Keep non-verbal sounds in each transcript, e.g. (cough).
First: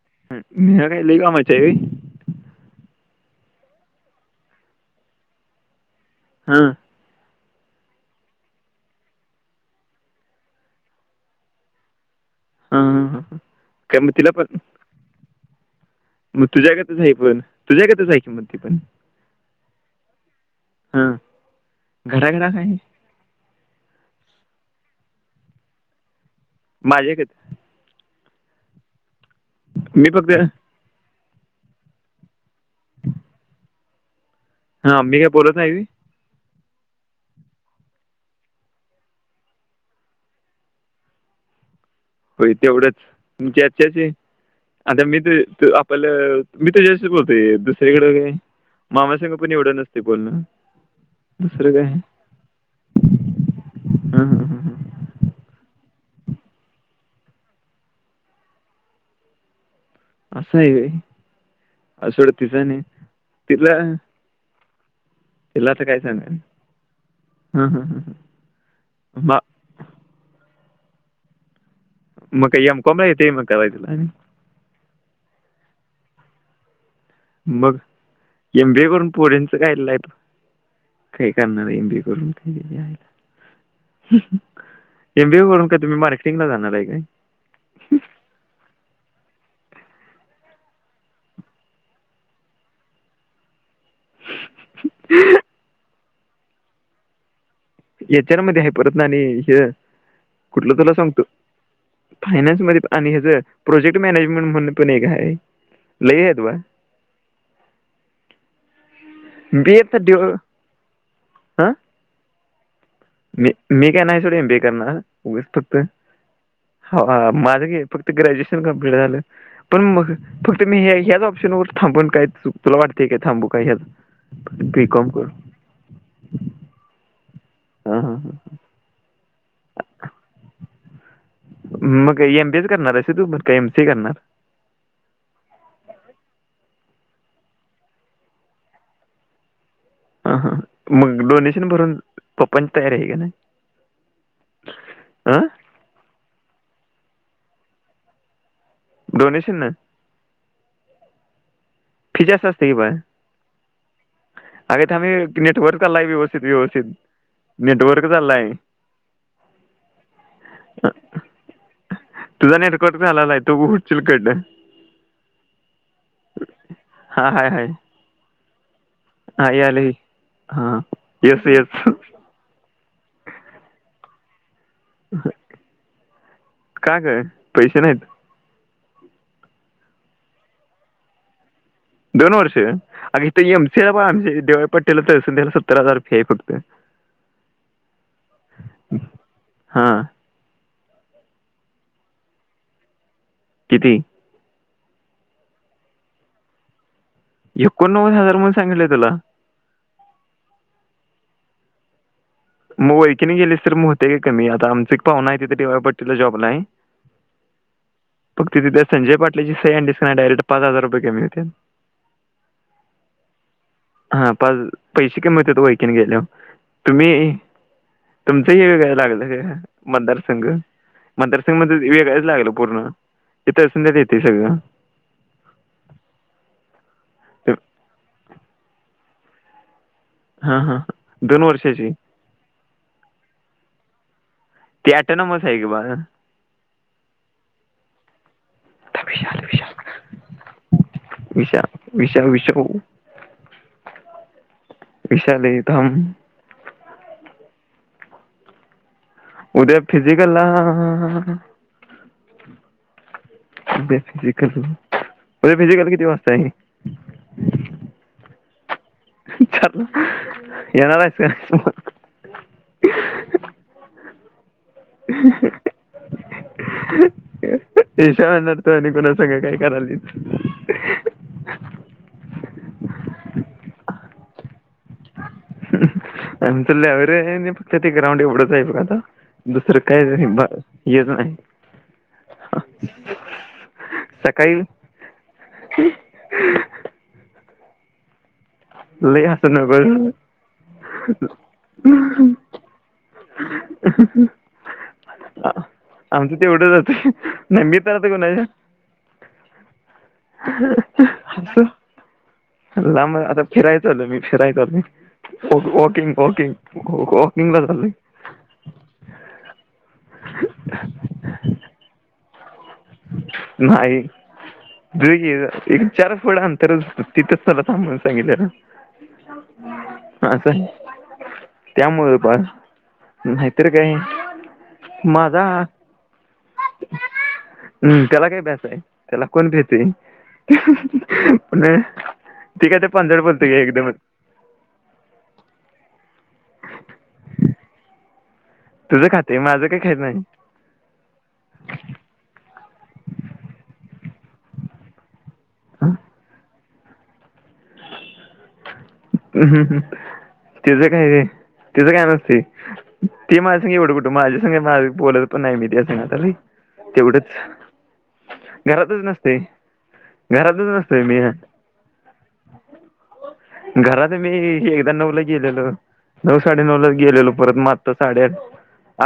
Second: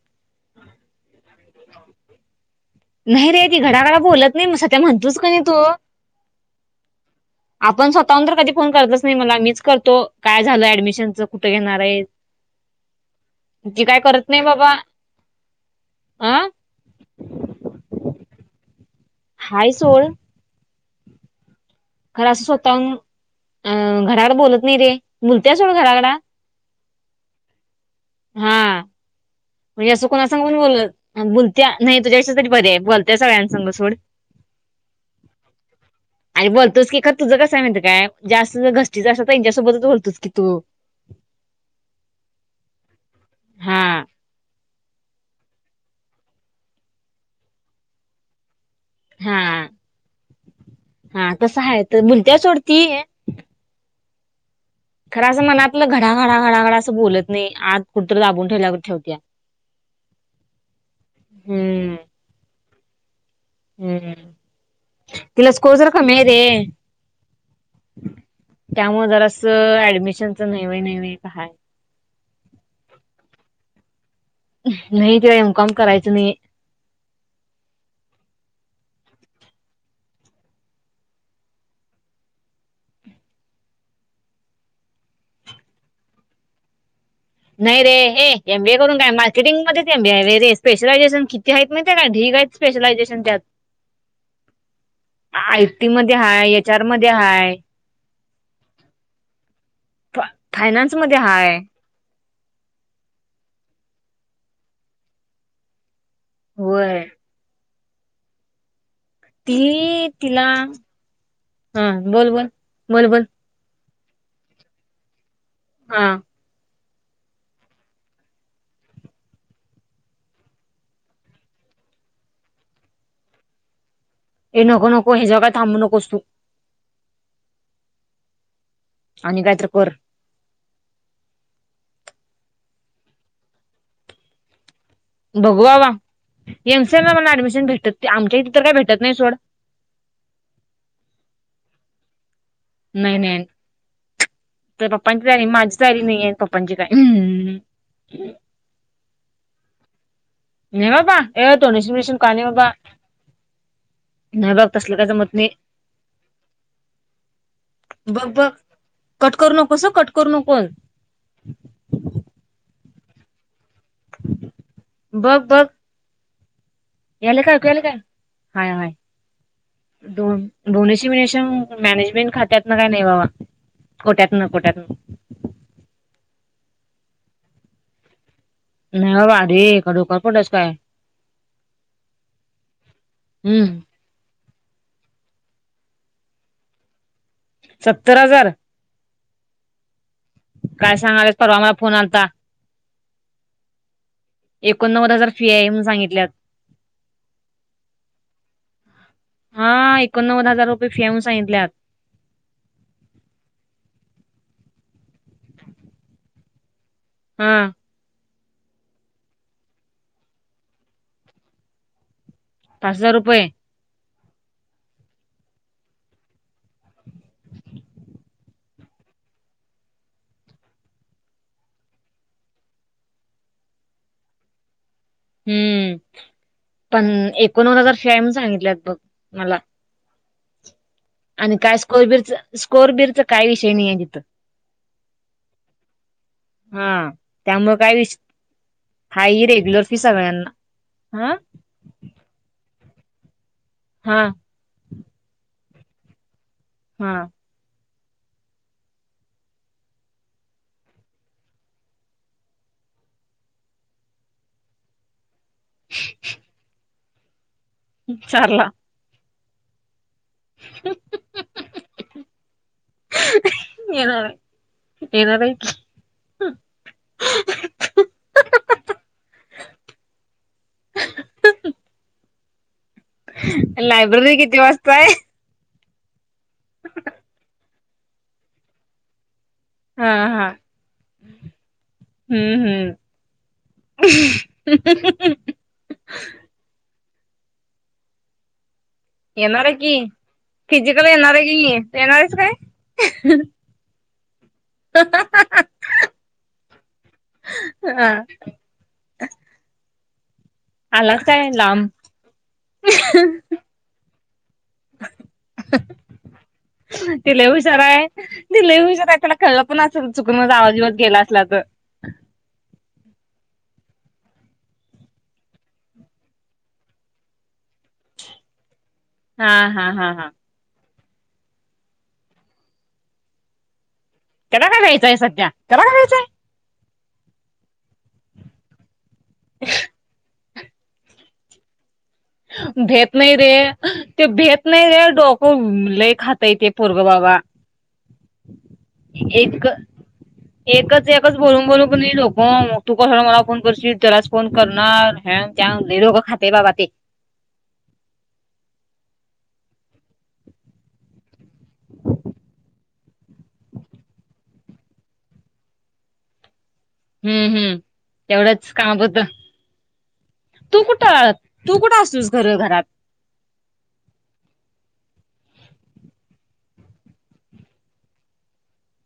(unintelligible) नाही रे ती घडाघाड बोलत नाही म सध्या म्हणतोस कि तू हम्म. आपण स्वतःहून तर कधी फोन करतच नाही मला मीच करतो काय झाल ऍडमिशनच कुठं घेणार आहे. हां हां हां हां. ती काय मग करत तिला नाही पण बाबा. अ मग तुझ्याकतच आहे पण तुझ्याकतच आहे किं म ती पण. हाय सोड. हा. खरं असं स्वतःहून अं गडगडा बोलत नाही रे बोलतेय सोडं गडा गडा. माझे क. हा म्हणजे अस मी कोणा फक्त सांगून हां बोल. बोलत्या नाही तुझ्या पेक्षा बरी आहे बोलत सगळ्यांसंग सोड. हा मी काय बोलत नाही होई. आणि बोलतोस की खर तुझं कसे माहिती काय जास्त घस्टीचं असत तर त्यांच्यासोबतच बोलतोस की तू (unintelligible) हो तेवढंच तुमच्या हा याच्याशी आता मी ते आपल्याला मी तच्याशी बोलतोय दुसरीयाकडे काय. मामा संघ हा पण एवढं नसते बोलणं. हा कसं दुसरं आहे काय तर बुलत्या सोडती. हा हं हम्म हम्म. खरं असं मनातलं घडघड घडघड असं बोलत नाही आत कुठतं दाबून ठेवल्यावर ठेवत्या. असं आहे हम्म का असडं तिस नाही. तथलं. हम्म तिला स्कोजर का मेरे हां हां हां हां. त्यामुळे जर मा अस ऍडमिशनच नैवे न काय. म काया एम कॅम आहे येत म. नाही तला एम काॅम करायचं नाही. मग एम बी ए करून पोरेच काय आहे. काही करणार एमबीए करून. एम बी वरून काय तुम्ही मार्केटिंग ला जाणार आहे काय. नाही रे, ये एम बी ए करून काय मार्केटिंग मध्येच एम बी ए आहे रे, स्पेशलायझेशन किती हायत माहित काय ढिग. (unintelligible) स्पेशलायझेशन त्यात, काय आय टी मध्ये हाय, एच आर मध्ये हाय. एच आर मध्ये हायत परतन आणि हे, कुठलं तुला फायनान्स मध्ये सांगतो. हाय फायन्स मध्ये आणि हेज, प्रोजेक्ट मॅनेजमेंट म्हणून पण एक हाय. लै हायत बाळ. होय ती एचा डेव तिला, हां हा बोल, बोल, बोल, बोल. मी मी काय नाही सोड एम बी ए‌ करणार उगस फक्त, हा हो माझं घे फक्त ग्रॅज्युएशन कंप्ललीट झालं, पण मग फक्त मी हे ह्याच ऑप्शन उरतो. थांबूण काय चूक तुला वाटते. काय थांबू काय ह्यात, हे नको नको हेचावर, काय थांबू नकोस तू. हा हा हा हा, आणि काय तर कर, मग एम बी एच करणार हायस होय तू. मग का एम सी करणार, बघू बाबा, एम सी एल ला मला ऍडमिशन भेटत आमच्या इथे तर काय भेटत नाही सोड, हां हां मग डोनेशन भरून, पप्पांची तयारी आहे का नाही नाही तर पप्पाची हां तयारी, माझी तयारी नाहीये आणि, पप्पाची काय, ह.. डोनेशन चं, नाही बाबा, ये तो डोनेशन बिनेशन काय नाही असते बाबा, की बा नाही बघ अगं तसलं काय थामये जमत नाही नेटवर्क चालाय. व्यवस्थित व्यवस्थित, नेटवर्क बघ बघ चालाय. कट करू नकोस, कट करू नकोन तुझा नेटकट बी हाला लाय तु बी उड, बघ बघ, हां याले हाय काय हाय ऐकू याले काय? हाय हाय हां यायला डोन.. हां डोनेशन येस बिनेशन येस मॅनेजमेंट खात्यात, मग काय नाही बाबा. कोट्यातन कोट्यातन, का गं पैसे नाहीत. नाही बाबा आधी, काय डोक्यावर पडला हायस काय, दोन वर्ष, अगं इथ हम्म एमसीए (unintelligible) पटेल तस त्याला सत्तर हजार रुपये फी आहे फक्त, सत्तर हजार, हा, काय सांगालायस परवा मला फोन आलता. किती, एकोणनव्वद हजार फी आहे, म्हणून सांगितल्यात. एकोणनव्वद हजार म्हणून सांगितलंय तुला, एकोन नव्वद हजार रुपये फी हाय म्हणून सांगितल्यात. मग ओळखीन गेलीस तर मग होतंय गं कमी आता. आमचं एक पाहुना आहे डी वाय पाटीलला जॉबला हाय. हा, फक्त तिथं, संजय पाटलांची सही आणलीस कणी डायरेक्ट पाच हजार रुपये कमी होण्यात. पाच हजार रुपये, हा पाच, पैसे कमी होत्यात वळखीन गेल्यावर तुम्ही, तुमचं ही हे, वेगळं लागलं गं मतदारसंघ. मतदारसंघ मध्ये वेगळंच लागलं पूर्ण (unintelligible) सगळं हम्म पण ते- एकोणनव्वद हजार फी आहे. म्हणून सांगितलेत बघ मला, हा हा, आणि काय स्कोरबीरच, स्कोरबीरच काय विषय नाही ये तिथं. ती ॲटोनॉमस आहे की बा आता हा, त्यामुळे काय विष हा विशाल विशाल रेग्युलर फी सगळ्यांना हा विशाल विशाल विशाल हा विशाली तम हा उद्या फिजिकलला ब फिजिकली म्हजे फिजिकल किती वाजता आहे चाारला चा येणार आहेच का मग येणार येणार हम शा म्हणार तो आणि कुणा सग काय करायली लायब्ररी किती वाजताय आमच लवर फक्त ते ग्राउंड एवढंच आहे बघ आता दुसरं हा काय हा यच नाही हम्म हम्म सकाळी ल अस ना येणार आहे ब की फिजिकल येणार आहे कि येणार आहेस काय आमचं तेवढंचातं नबत कोणाच्या ह अस लांब आता फिरायचं आल मी फिरायच आल म तिला वॉकिंगला चाललोय हुशाराय तिला हुशारय त्याला कळलं पण असेल क आवाजीबात गेला असला तर नाही ज एक चार फड आणंतर तिथंच मला थांबून सांगितलंला हा हा हा हा त्यामु पण नाहीतर काय कदा काय घ्यायचंय माझा सध्या करा काय घ्यायचंय हम् त्याला काय भ्यायचय त्याला कोण भ्याचय प भेेत नाही रे ते भेेत नाही रे डोक लई खात यते पूर्वबाबा तुझं खाते माझं एक काय खायचं नाही एकच एकच बोलून बोलू नाही ोक मग तू कसला मला फोन करसील त्यालाच फोन करणार त्या लोघं खाते बाबा ते ह तेच काय रे तिचं काय नसते.. ती माझ्या संग एवडं कुठं माझं काय नाही माझं... बोलत पण नाही मी (inaudible) तेवढंच... हम्म हम्म तेवढंच घरातच कामापुरतं नसतंय घरातच तू नसतोय मी... कुठं तू कुठं असतोस खरं घरात घरात... मी आत्ता नऊला गेलेलो... नऊ साडेनऊला गेलेलो परत मग आत्ता साडेआठ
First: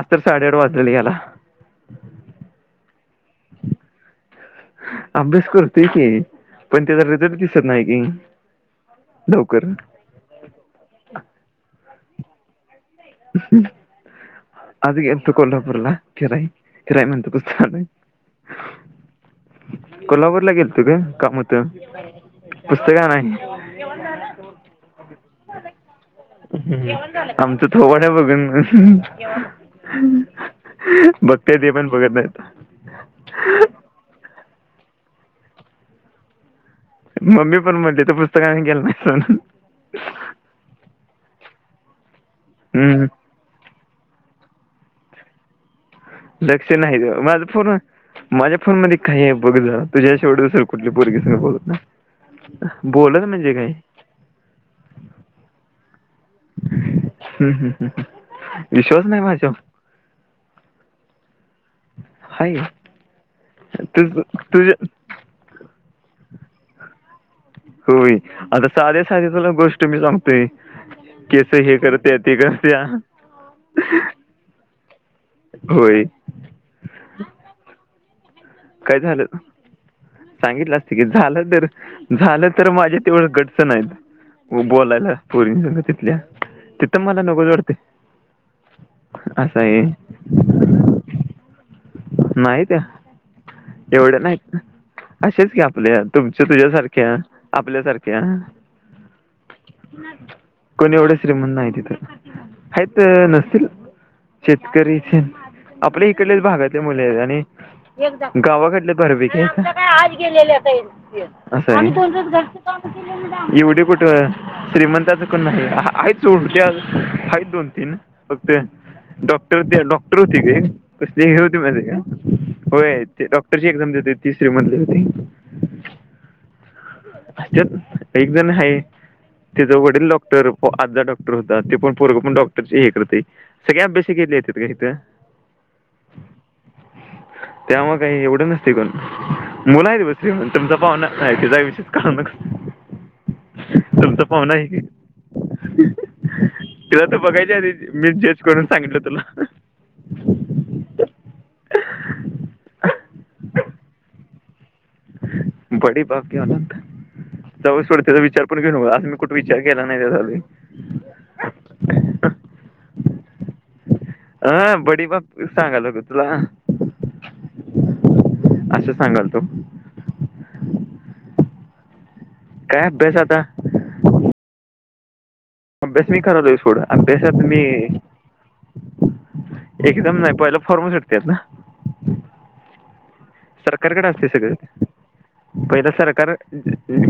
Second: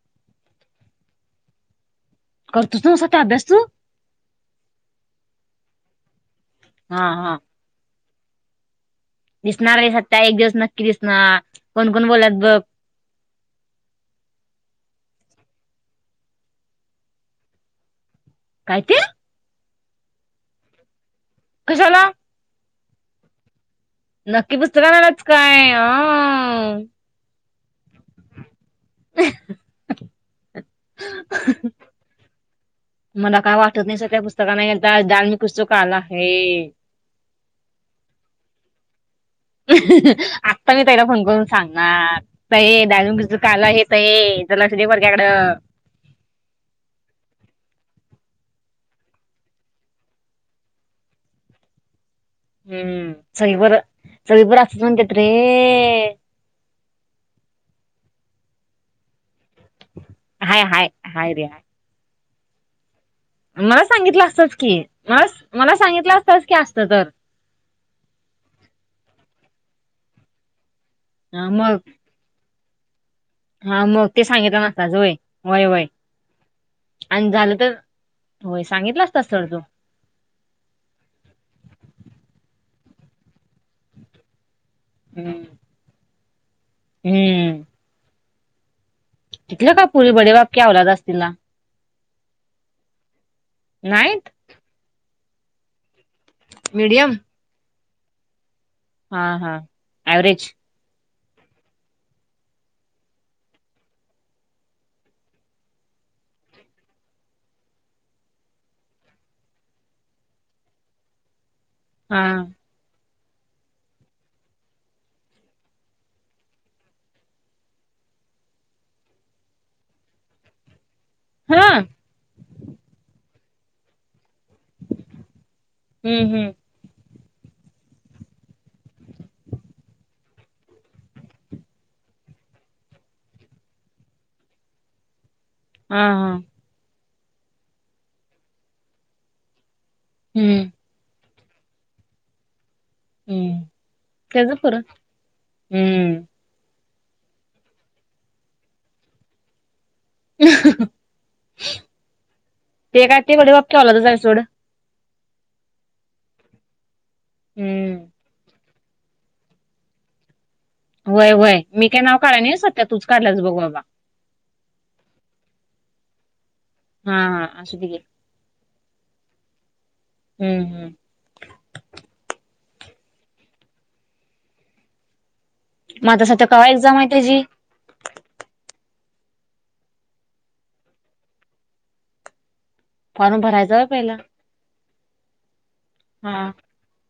आज तर साडेआठ वाजलेले यायला करतूस ना स्वतः अभ्यास तू अभ्यास करतोय की... पण त्याचा हा हा रिझल्ट दिसत नाही कि दिसणार आहे सत्या... एक दिवस नक्की दिसणार कोण कोण बोलल्यात बघ ह् (unintelligible) आज गेलतो कोल्हापूरला. फिराय.. फिराय म्हणतो काम ए काय ते कोल्हापूरला गेलतो ग... काम होतं... कशाला पुस्तकं आणायला नक्की पुस्तकं आणायलाच का.. हम्म आमचं थोबाड घ्या बघून.. हम्म... व्यवस्थित ए ह.. बघते ते पण बघत नाय मला काय वाटत नाही सध्या पुस्तकाने एक (unintelligible) पुस्तक (unintelligible) मम्मी पण म्हणली तू पुस्तक आणायला गेलता ना आता मी ताईला फोन करून सांगणार... ताये हम्म डाल कुछ तो काला है ताये जरा लक्ष दे पोरग्याकडं लक्ष नाही गं माझं पूर्ण माझ्या फोन मध्ये काही आहे बघ जरा... तुझ्या शिवाय दुसऱ्या कुठल्या पोरीसंग बोलत नाय हम्म सगळी पोरं... सगळी पोरं असंच म्हणत्यात रे हम्म... विश्वास नाही माझ्यावर हाय हाय.. हाय रे हाय हाय मला तुझ सांगितलं असतंच की... तुझ्या मग मला सांगितलं असतच की... असतं तर होय आता साध्या साध्या तुला गोष्ट मी सांगतोय हा, केस हे मग करत्या ते करत्या हा मग ते सांगितलं नसतास व्हय.. व्हय व्हय... होय अन झालं तर होय काय सांगितला झालं असतास तर तू सांगितलं असते की झालं तर... झालं तर माझ्यात तेवढं गट्स नाहीत हो बोलायला हम्म पोरीसंग तिथल्या.. तिथं मला नकोच हम्म वाटतंय तिथलं काय पोरी... बडे बाप की अवलाद असतीला नाही त्या.. एवढ्या नाहीत... असेल की आपल्या तुमच्या मीडियम तुझ्यासारख्या आपल्यासारख्या हा हा ऍव्हरेज कोणी एवढे श्रीमंत नायी तिथं.. (unintelligible) हायतं... नसतील शेतक (inaudible) (inaudible) आपल्या इकडलेच भागात मुले आहेत आणि (inaudible) गावाकडले बऱ्यापैकी.. अन आमच्याकडे आज गेलेले काही मुली आहे असं का... आम्ही हा कोणच घरचं काम (inaudible) एवढे कुठे श्रीमंताचं कोण नाही आहेत (inaudible) आहेत दोन तीन फक्त डॉक्टर.. डॉक्टर होती ग (inaudible) (inaudible) हा होय ते डॉक्टरची एक्झाम देत होती ती श्रीमंत होती... हम्म हम्म त्यांच्यात एक जण हाये त्याचा वडील डॉक्टर... आजा डॉक्टर होता ते पण पोरगं पण डॉक्टरची हे करते सगळ्या अभ्यास.. भ्यासाला येतात गं हितं हा हा त्यामुळे काही एवढं नसते कोण मुलं आहे (inaudible) हम्म तुमचा पाव्हणं नाही तिझा विषय काढू नका. हम्म तुमचं पाहुण त्याच आहेत पुरं ते. हम्म तिला तर बघायच्या आधीच मी चेंज करून सांगितलं तुला. ते काय (unintelligible) सोड बडी बाप की औलाद जाऊदे सोड हम्म त्याचा विचार पण. घेऊ नको आणि मी कुठ विचार केला नाही त्याचा अजून. व्हय व्हय मी काय नाव काढाय नाही सध्या तूच काढलास बघ बाबा. हा बडी बाप की सांगालोय गं तुला. हा हा असुदे घे असं सांगाल तो हम्म हम्म. काय अभ्यास आता. अभ्यास मग मी आता सध्या करालोय कवा सोड एक्झाम आहे अभ्यासात त्याची मी. एकदम नाही पहिला फॉर्म सुटत्यात ना. फॉर्म भरायचा व्हय सरकारकडे पहिला असतंय सगळ. पहिला सरकार. हा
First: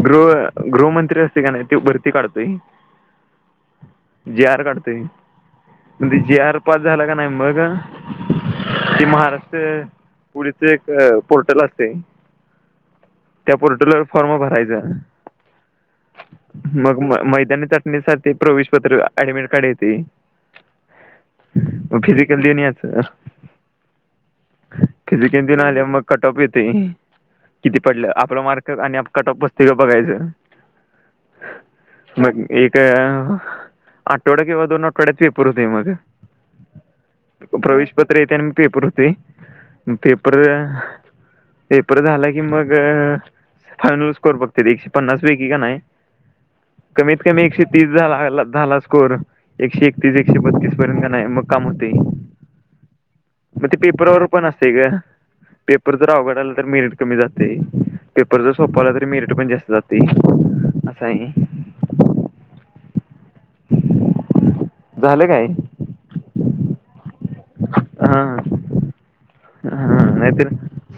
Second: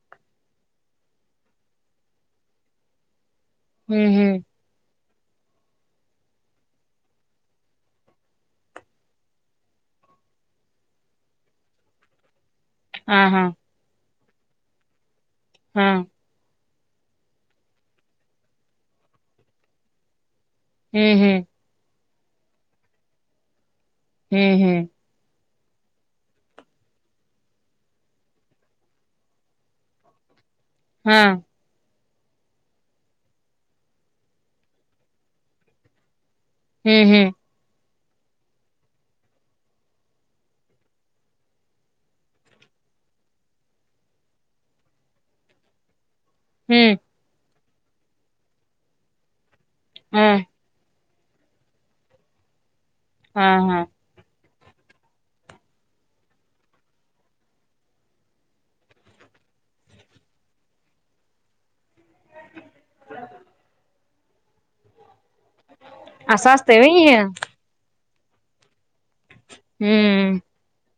गृह गृहमंत्री असते का नाही तो भरती काढतोय. हम्म हम्म जी आर काढतोय म ते जी आर पास झाला का नाही मग. ते महाराष्ट्र पुढचे. पोर्टल असतय हा हा त्या पोर्टलवर फॉर्म भरायचं. हा हम्म मग म मैदानी चाचणीसाठी प्रवेशपत्र ऍडमिट कार्ड येतय. हम्म हम्म. मग फिजिकल देऊन यायचं. हम्म हम्म. फिजिकल देऊन आल्यावर मग कट ऑफ येतोय. किती पडलं आपलं मार्क आणि कट ऑप बसतोय काय बघायचं. हा. मग एक आठवडा किंवा दोन आठवड्यात पेपर होतोय मग. हम्म हम्म. पत्र येतय आणि मग पेपर होतोय पेपर. पेपर झालं की मग. फायनल स्कोर बघत्यात एकशे पन्नास पैकी का नाही. हम्म कमीत कमी एकशे तीस झाला स्कोर एकशे एकतीस हा एकशे बत्तीस पर्यंत. नाही मग काम होतय हा मग ते हा पेपरवर पण असंतय गं. पेपर जर अवघड आला तर मेरीट कमी जातंय. पेपर जर सोपा आला तरी मेरीट पण जास्त जातंय असं आहे. (inaudible) झालं काय. असं असंतय होय हे. हा हा हा हम्म नाहीतर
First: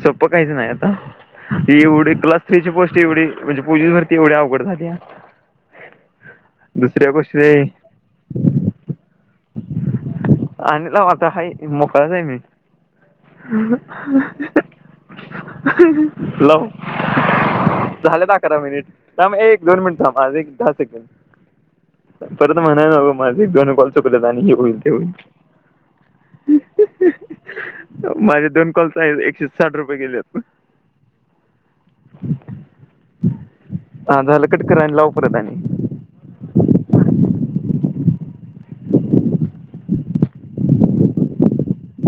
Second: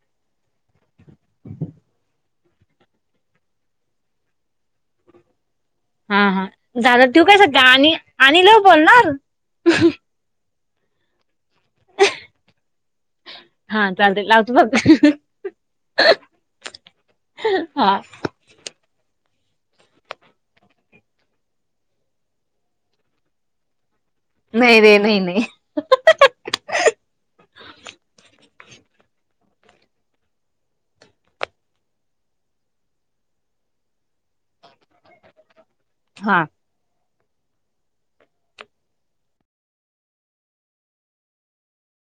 सोपं काहीच नाही आता. एवढी क्लास थ्री ची पोस्ट एवढी म्हणजे पोलीस भरती एवढी अवघड झाल्या. हा हा झालं ठेऊ काय (unintelligible) आणि आणि लावु बोलणार. आणि लाव आता हाय मोकळाच आहे मी. हा चालतंय लावतो बघ (unintelligible) लाव. हा झाल्यात अकरा मिनिट. थांब ए एक दोन मिनिट थांब माझं एक दहा सेकंद परत म्हणायलां नको माझं दोन कॉल. चुकलतं आणि हे होईल नाही ते रे होईल. नाही नाही माझे दोन कॉलस आहेत एकशे साठ रुपये गेलेत. (inaudible) हा झालं कट कर आणि लाव परत आणि. हां.